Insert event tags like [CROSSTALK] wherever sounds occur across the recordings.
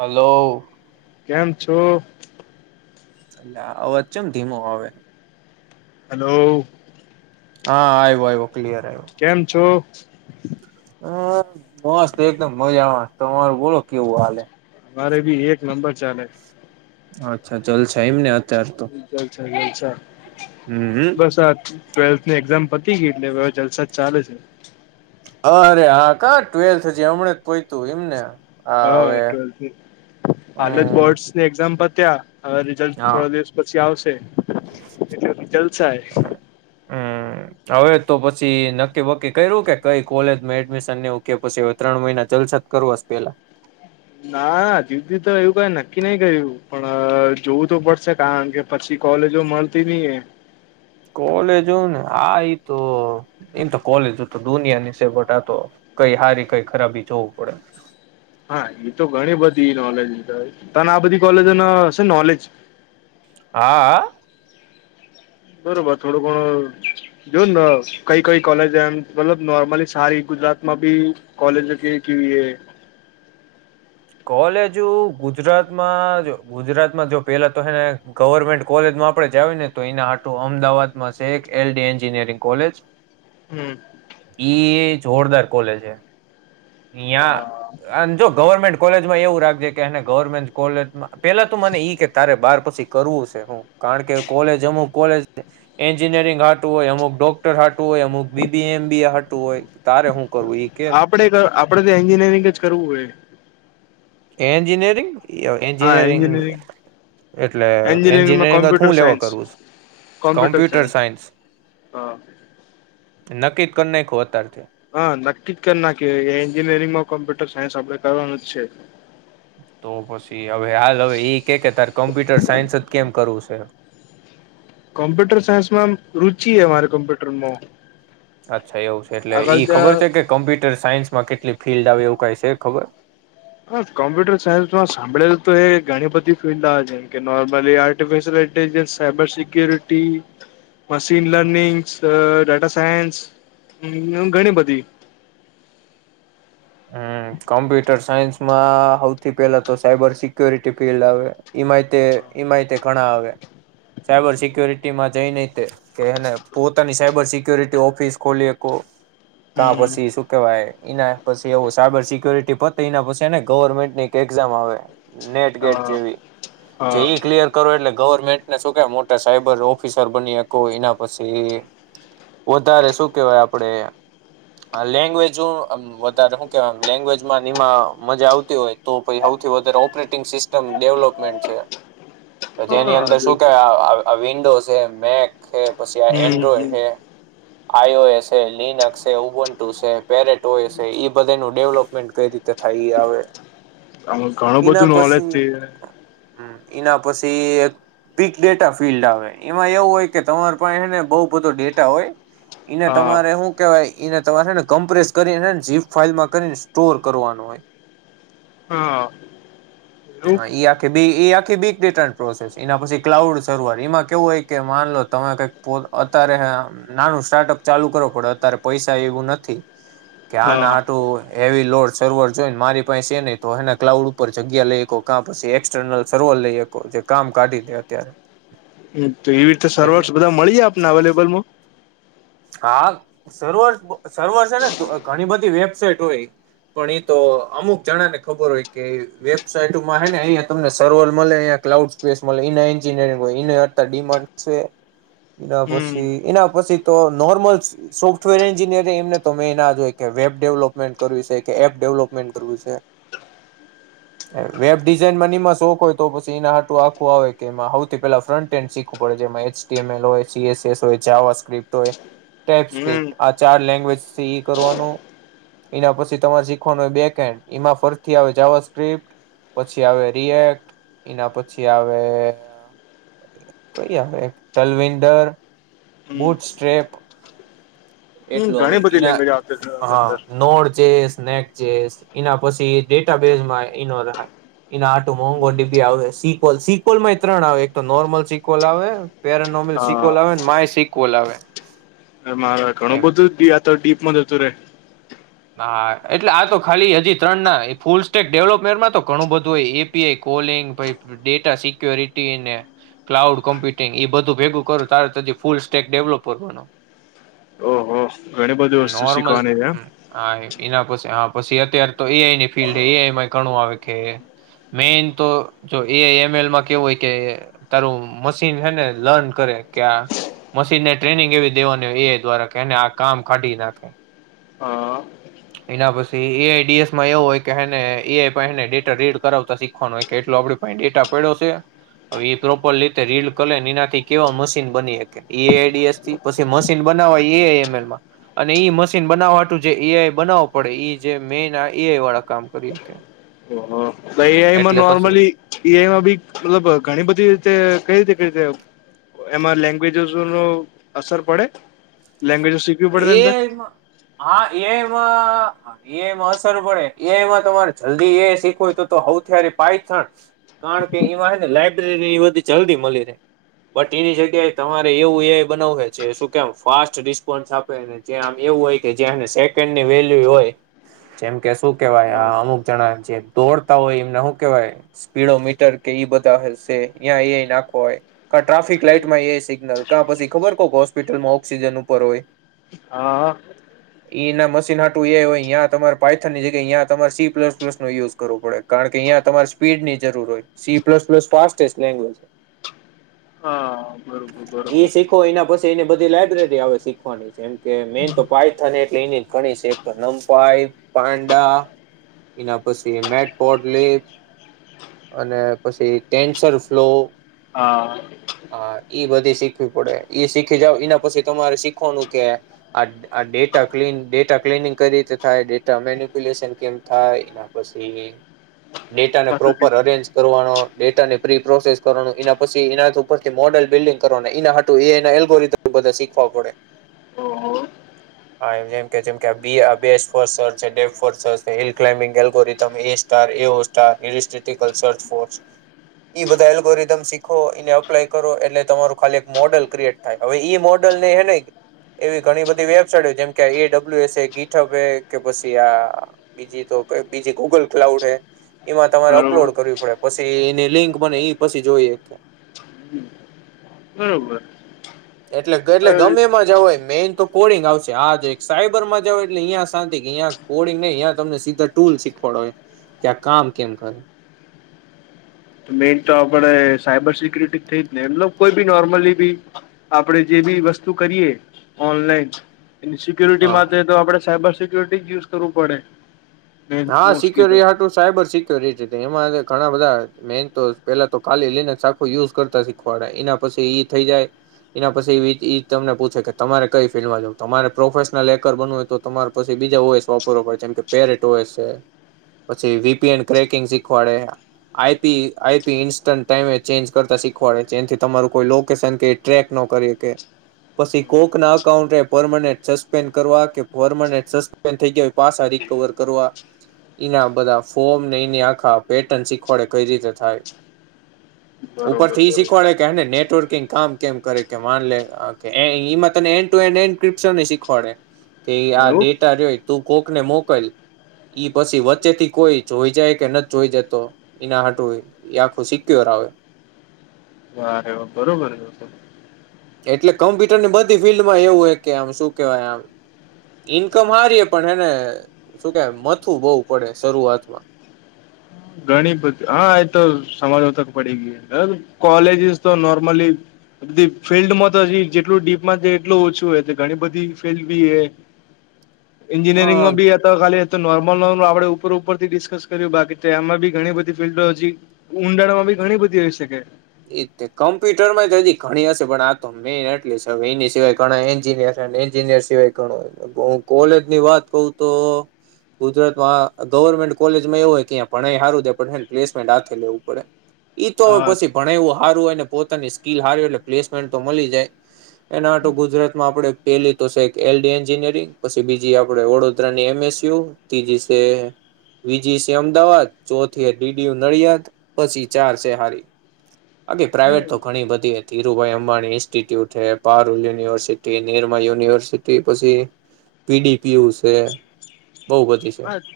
Hello કેમ છો અ અવાજચમ ધીમો આવે હેલો હા આવ્યો આવ કેમ છો હમ મસ્ત એકદમ મજામાં તમારું બોલો કેવું હાલે મારે ભી એક નંબર ચાલે અચ્છા ચાલ છે એમ ને જલ છે જલ છે હમ હમ. બસ આ ટ્વેલ્થની એક્ઝામ પતી ગઈ એટલે જલસાજ ચાલે છે હા અરે હા કા ટ્વેલ્થ હજી હમણાં જ પોય તું એમને હા ટ્વેલ્થની હાલ જ હમ બોર્ડસ ની એક્ઝામ પર ત્યા હવે રિઝલ્ટ હા થોડા દિવસ પછી આવશે એટલે રઝલ્ટ થાય હમ હવે તો પછી નક્કીબકી કર્યું કે કઈ કોલેજમાં એડમિશન નેવું કે પછી હવે ત્ર મહિના ચ શત્કર વસ્ પેલા હમ ના જુધદી તો એવું કઈ નક્કી નહી કર્યું પણ જોવું તો પડશે કારણ કે પછી કોલેજો મળતી નહી એ કોલેજ હો ને હા ઈ તો એમ તો કોલેજ તો દુનિયા ની સેબટ આતો કઈ સારી કઈ ખરાબી જોવું પડે હા એ તો ઘણી બધી નોલેજ ત આ બધી કોલેજો ન હશે નોલેજ હા હ બરોબર થોડું ઘણ જો ને કઈ કઈ કોલેજ એમ મતલબ નોર્મલી સારી ગુજરાત માં બી કોલેજ કે એ કોલેજ ગુજરાતમાં જો ગુજરાતમાં જો પેલા તો હેને ગવર્મેન્ટ કોલેજમાં જ ને તો એના આટું અમદાવાદમાં છે એક એલડી એન્જિનિયરિંગ કોલેજ હમ્મ. ઈ જોરદાર કોલેજ હ ્યાં જો ગવર્મેન્ટ કોલેજમાં એવું રાખજે કે એને ગવર્મેન્ટ કોલેજમાં પેલા તો મને ઈ કે તારે બાર પછી કરવું છે હું કારણ કે કોલેજ અમુક કો એન્જિનિયરિંગું હોય અમુક ડોક્ટર હટું હોય અમુક બીબી એમ બી એટું હોય તારે હું કરવું ઈ કે આપડે આપડે તો એન્જિનિયરિંગ જ કરવું હોય એન્જિનીિયરિંગ હા એન્જિનીિયરિંગ એન્જિનિયરિંગ એટલે એન્જિનિયરિંગમાં એન્જિનિયરિંગ જ હું કોમ્પ્યુટર લેવો સાયન્સ કરું છ, કોમ્પ્યુટર સાયન્સ હા [INAUDIBLE] નકી કરી નાખું અતાર હા, નક્કી જ કરી નાખી એન્જિનિયરિંગ માં કોમ્પ્યુટર સાયન્સ આપડે કરવાનું જ છે. તો પછી હવે હાલ હવે એ કે કે તારે કોમ્પ્યુટર સાયન્સ જ કેમ કરવુ સ? [UNINTELLIGIBLE] કમ્પ્યુટર સાયન્સમાં રુચિ હ અમા કોમ્પ્યુટરમાં, અચ્છા એવું છે, એટલે આગળ ઈ ખબર જા છે, કે કમ્પ્યુટર સાયન્સમાં કેટલી ફિલ્ડ આવે એવું ક છે, ખબર [UNINTELLIGIBLE] કોમ્પ્યુટર સાયન્સમાં સાંભળેલ તો એ ઘણી બધી ફિલ્ડ આવે છેમ કે નોર્મલી આર્ટિફિશયલ જે cyber security machine learnings data science ઘણી બધી, [INAUDIBLE] હમ્મ કોમ્પ્યુટર સાયન્સમાં સૌથી પેલા તો સાયબર સિક્યોરિટી ફિલ્ડ આવે, એમાય ઘણા હવે સાયબર સિક્યોરિટીમાં જઈને તે કે એને પોતાની સાયબર સિક્યોરિટી ઓફિસ ખોલીકો કા હમ પછી શું કેવાય એના પછી એવું સાયબર સિક્યોરિટી પો એના પછી ને ગવર્મેન્ટની એક એક્ઝામ આવે, નેટ ગેટ હા જેવી હા જે ઈ ક્લિયર કરો એટલે ગવર્મેન્ટને શું ક મોટા સાયબર ઓફિસર બની એના પછી વધારે શું કેવાય આપડે લેંગ્વેજ કે લેંગ્વેજમાં એમાં મજા આવતી હોય તો સૌથી વધારે ઓપરેટિંગ સિસ્ટમ ડેવલપમેન્ટ છે, જેની અંદર હા શું કેવાય વિન્ડો છે મેક હે, પછી આ હમ હમ એન્ડ્રોઈડ હે, આઈઓએસ લિન છે, ઉબોન ટુસે પેરેટોયસ ડેવલપમેન્ટ કઈ રીતે થાય આવે આમાં ઘણું એના બધું નોલેજ પછી છે હમ્મ એના પછી એક પીગ ડેટા ફિલ્ડ આવે એમાં એવું હોય કે તમાર પાસે એને બહ બધો ડેટા હોય એને હા તમારે શું કેવાય ને તમારે ને કમ્પ્રેસ કરી ને જીપ ફાાઈલમાં કરીને સ્ટોર કરવાનો હોય. હા એવું હા આખી બી એ આ બીટ પ્રોસેસ એના પછી ક્લાઉડ સર્વર એમાં કેવું હોય, કે માન લો તમે કઈક અત રહે નાનું સ્ટાર્ટઅપ ચાલુ કરવો પડે અત્યારે પૈસા એવું નથી, કે આ હા નાટું એવી લોડ સર્વર જોઈને, મારી પાસે એ નહી તો એના ક્લાઉડ ઉપર જગ્યા લઈકો ક્યા પછી એક્સટર્નલ સર્વર લઈકો, કામ કાઢી દે અત્યારે હમ્મ તો એવી રીતે એટલે સર્વર્સ બધા મળી જાય આપને અવેલેબલમાં હા, સર્વર સર્વર છે ને ઘણી બધી વેબસાાઈટ હોય. પણ એ તો અમુક જણા ને ખબર હોય, કે વેબસાાઈટમાં હ ને અહિયાયા તમને સર્વર મળે અ ક્લાઉડ સ્પેસ એના એન્જિનિયરિંગ હોય અડ એના હમ પછી એના પછી તો નોર્મલ સોફ્ટવેર એન્જિનિયર એમને તો મેન જોય કે વેબ ડેવલપમેન્ટ કરવી છે, કે એપ ડેવલપમેન્ટ કરવું છે, [INAUDIBLE] વેબ ડિઝાઇન મન એમાં શોખ હોય તો પછી એના આટું આખું આવે કેમાં સૌથી પેલા ફ્રન્ટ એન્ડ શીખવું પડે છે, જેમાં એચડીએમલ હોય, સીએસએસ હોય જાવા સ્ક્રિપ્ટ હમ ટેપ આ ચાર લેંગ્વેજથી કરવાનું, એના પછી તમારે શીખવાનું હોય બેક હન્ડ એમાં ફરથી આવે જાવ સ્ક્રિપ્ટ પછી આવે રિએક્ટ એના પછી આવે કઈ આવે ટલવન્ડર હમ બુટ સ્રેપ હમ એટલું હવે ઘણી બધી લેંગ્વેજ આવતી એના અંદર હ નોળ જે સ્નેક એના પછી ડેટા બેેઝમાં નો એનો એના આટું મોંઘો ડડીબી આવે સિકલ સિકોલમાં ત્રણ આવે એક તો નોર્મલ સિકલ આવે પેરાનોમલ સિકોલ આવે હા ને માય સિકવલ આવે મારા ઘણું એમ બધું તો ડીપમાં જતું રે હા એટલે આ તો ખાલી હજી ત્રણ ના ફૂલ સ્ટેક ડેવલોપમેન્ટમાં તો ઘણું બધું હોય API calling data security cloud computing એ બધું ભેગું કરું ત ફૂલ સ્ટેક ડેવલોપ કરવાનો ઓહ ઓહ ઘણી બધી વસ્તુ નોર્મલ શીખવાની છે એમ હા એના પછી હા પછી અત્યારે તો એઆઈની ફિલ્ડ એઆઈમાં ઘણું આવે કે મેન તો જો એ એમ એલમાં કેવું હોય કે તારું મશીન છે ને લર્ન કરે કે મશીનને ટ્રેનિંગ એવી દેવાની હો એ દ્વારા કે એને આ કામ કાઢી નાખે હા. એના પછી એઆઈડીએસમાં એવું હોય કેને એઆઈને ડેટા રીડ કરાવતા શીખવાનું હોય કે ડ પા એ ટપેડ છે હવે એ પ્રોપર રીતે રીડ કરને એનાથી કેવા મશીન બની એઆઈડીએસ થી પછી મશીન બ- - બનવા એ એ અને મશીન બનાવવાું જે- - બનાવો પડે જે મેન એ વાળા કામ કરી ત્યા- - ઓહો એઆઈમાં નોર્મલી એઆઈમાં બી મતલબ ઘણી બધી રીતે કઈ રીતે કઈ રીતે? એમાં લેંગ્વેજસ નુ અસર પડે લેંગ્વેજ શીખવી પડે ને અંદર. એઆઈમાં હા એમાં એમાં અસર પડે એમાં તમારે જલ્દી એ શીખવુંય તો- - હું ત્યારે પાયથણ કારણ કે એમાંને લાયબ્રેરી બધી જલ્દી મળી રહે. બટ એની જગ્યાએ તમારે એવું એ બનાવવે છે શું કેમ ફાસ્ટિ પણ આપે જે આમ એવું હોય કે જેને સેકન્ડની વેલ્યુ હોય. જેમ કે શું કેવાય આ અમુક જણા જે દોડતા હોય એમને શું કેવાય સ્પીડો મીટર કે એ બધા હશે્યાં એ નાખો હોય ટ્રાફિક લાઈટમાં સિગ્નલ ક પછી ખબર ક હોસ્પિટમાં ઓક્જન નું હા. એના મશીન આટું એ હોયયાં તમારે પાયથની જગ્યા અયાં તમારે સી પ્લસ પ્સ નો યુઝ કરવો પડે, કારણ કે અં તમારે સ્પીડ ની જરૂર હોય સી પ્લસ પ્લસ ફાસ્ટે લે લેન્ગવેજ હા. બરોબર એ બરોબર શીખો એના પછી એને બધી લાઈબ્રેરી આવે છે. શીખવાની છેમ કે મેન તો પાયથન એટલે એની ઘણી છે લમપાઈ પાંડા- - એના પછી મેટ પોટ લીપ- - અને પછી કેન્સર ફ્લો- - હા હા ઈ બધી શીખવી પડે ઈ શીખી જાવ એના પછી તમારે શીખ કો નો કે ડેટા ડેટા ક્નિંગ કરી રીતે થાય ડેટા મેન્યુપ્યુલેશન કે. થાય એના પછી ડેટાને પાછું પ્રોપર અરેન્જ કરવાનો ડેટાને પ્રી પ્રોસેસ કરવાનો એના પછી એના ઉપરથી મોડ બિલિંગ કરવાું એ ન એલ્ગોરિથમ એોધાીખવા પડે. [UNINTELLIGIBLE] હા એમ જેમ કે જેમ કે ફ અબે છે ડે હિલ ક્લા્બિંગ એલોગીરેથમ ગગોરી સ્ટાર- - એ વો સ્ટારક્રિસ્ટિકલ. એ બધા એલ્ગોરિધમ શીખો એને અપ્લાય કરો એટલે તમારું ખાલી એક મોડલ ક્રિએટ થાય હવે મોડલ ચનેને એવી ઘણી બધી વેબસાઇટ જેમ કે એ ડબલ્યુ એસ ગીપ એ કે પછી આ બીજી- - બીજે ગૂગલ ક્લાઉડ એમાં તમારે બરોબર અપલોડ કરવી પડે પછી એની લિંક બને એ પછી- - જોઈએ. હમ. એટલે એટલે ગમે માં જોગીએ મેન તો કોડિંગ આવશે આ જો સાયબરમાં જ એટલે અહીયા શાંતિ કે અહીયાં કોડિંગ નહીં તમને. ટુલ શીખવાડે હોય કે આ કામ કેમ કરે. મેન તો આપે સાયબર સિક્યુરિટી થઈ જ ને મલબ કોઈ બી નોર્મલી બી આપડે જે બી- - વસ્તુ કરીએ ઓનલાઈન- - એની સિક્યોરિટી હા માટે તો આપડણે સાયબર સિક્યોરિટી જ યુઝ કરવું પડે? મેન હા મોસ્ટલી સિક્યોર તો હું સાયબર સ- - ઘણા બધા મેન તો પેલા તો કાલી લનેખું યુઝ કરતા શીખવાડ એનાછ- - એ થ જાય. એના પછી તમને પૂછે કે તમારે કઈ ફિલ્ડમાં જવ તમારે પ્રોફેશનલ એકર બનવું હોય તો તમારે પછી- - બીજા હોય વાપરવા પડે છે જેમ કે પેરેટ હોય છે. પછી વીપીએન ક્રેકિંગ શીખવાડે. આઈપી આઈપી ઇન્સ્ટન્ટ ટાઈમે ચેન્જ કરતા શીખવાડે છે એથી તમારું કોઈ લોકેશન કે ટ્રેક ન- - ન કરી શકે. પછી કોક ના અકાઉન્ટ એ પરર્માનન્ટ સસ્પેન્ડ કરવા કે પર્માનન્ટ સસ્પેન્ડ થઈ ગયો પાસા રિકવર- - કરવાઆ એના બધા ફોર્મને એની આખા પેટર્ન શીખવાડે કઈ રીતે થાય ઉપર બરોબર થી ઈ બરોબર શીખવાડે કેને નેટ નેટવર્કિંગ કામ કેમ કરે કે મા લે ટ્રપ્ન શીખવાડે તે આ એવું ડેટા જોય તું કોક ને મોકલલ ઈ પછી વચ્ચે થી કોઈ જોઈ જાય કે ન જોઈ જાય તો એના હટું આખું સીખ્યું આવે વા બરોબર એટલે કમ્પ્યુટર ની બધી ફિલ્ડમાં એવું હોય કે આમ શું કેવાય આમ ઈન્કમ હારીએ પણ હને શું કે મથું બહુ પડે શરૂઆતમાં હમ ઘણી બધી હા એ તો સમાજો તક પડીે ગઈ કોલેજસ તો નોર્મલી બી ફિલ્ડમાં તો હજી જેટલું ડીપમાં છે એટલું ઓછું હો ઘણી બધી ફિલ્ડ બી એ એન્જિનિયરિંગમાં બી હતા ખાલી નોર્મલ નોર્મ આપડે ઉપર ઉપર થી ડિસ્કસ કર્યું બાકી એમાં બી ઘણી બધી ફિલ્ડો હજી ઉઊંડાણમાં બી ઘણી બધી આવીઈ શકે એ કમ્પ્યુટર માં જ હજી ઘણી હશે પણ આ તો મેઈન એટલે છે હવે એની સિવાય ઘણા એન્જિનિયર એન્જિનિયર સિવાય ગણોય હું કોલેજ ની વાત કું તો ગુજરાતમાં ગવર્મેન્ટ કોલેજમાં એવું હોય કે ભણાઈ સારુંે પણ પ્લેસમેન્ટ હાથે લેવું પડે ઈ તો હોય હા પછી ભણ એવું હારું હોયને પોતાની સ્કીિલ હાર હો એટલે પ્લેસમેન્ટ તો મળી જાય એના માટે ગુજરાતમાં આપણે પેલી તો છે એલડી એન્જિનયરિંગ પછી બીજી આપડ વડોદરાની એમ યું તીજી સ બીજી છે અમદાવાદ ચોથી ડીડીયું નડિયાદ પછી ચાર છે હારી હ બાકી પ્રાઇવેટ તો ઘણી બધી ધીરુભાઈ અંબાણી ન્સ્ટિટ્યુટ પારુલ યુનિવર્સિટી નિર યુ ુનિવર્સિટી પછી પીડીપીયુ છે બહુ બધી છે હા હ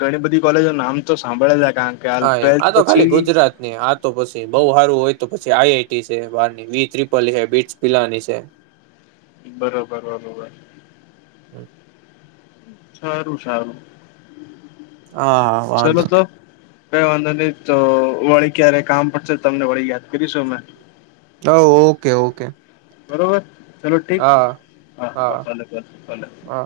ઘણી બધી કોલેજો નામ તો સાંભળે છે કણ હા એમ આ તો ખાલી ગુજરાત ની હા તો પછી બહ સારું હોય તો પછી આઈ આઈટી છે બાર વી ત્રિપલ છે બીટસ પિલાની છે બરોબર બરોબર સારું સારું હા ચલો વાંધો તો કઈ વાંધો નહી તો વળી ક્યારે કામ પડશે તમને વળી યાદ કરીશું અમે હા ઓકે ઓકે ચાલલો ઠીક હા હા હા ભલે ભલે ભલે હા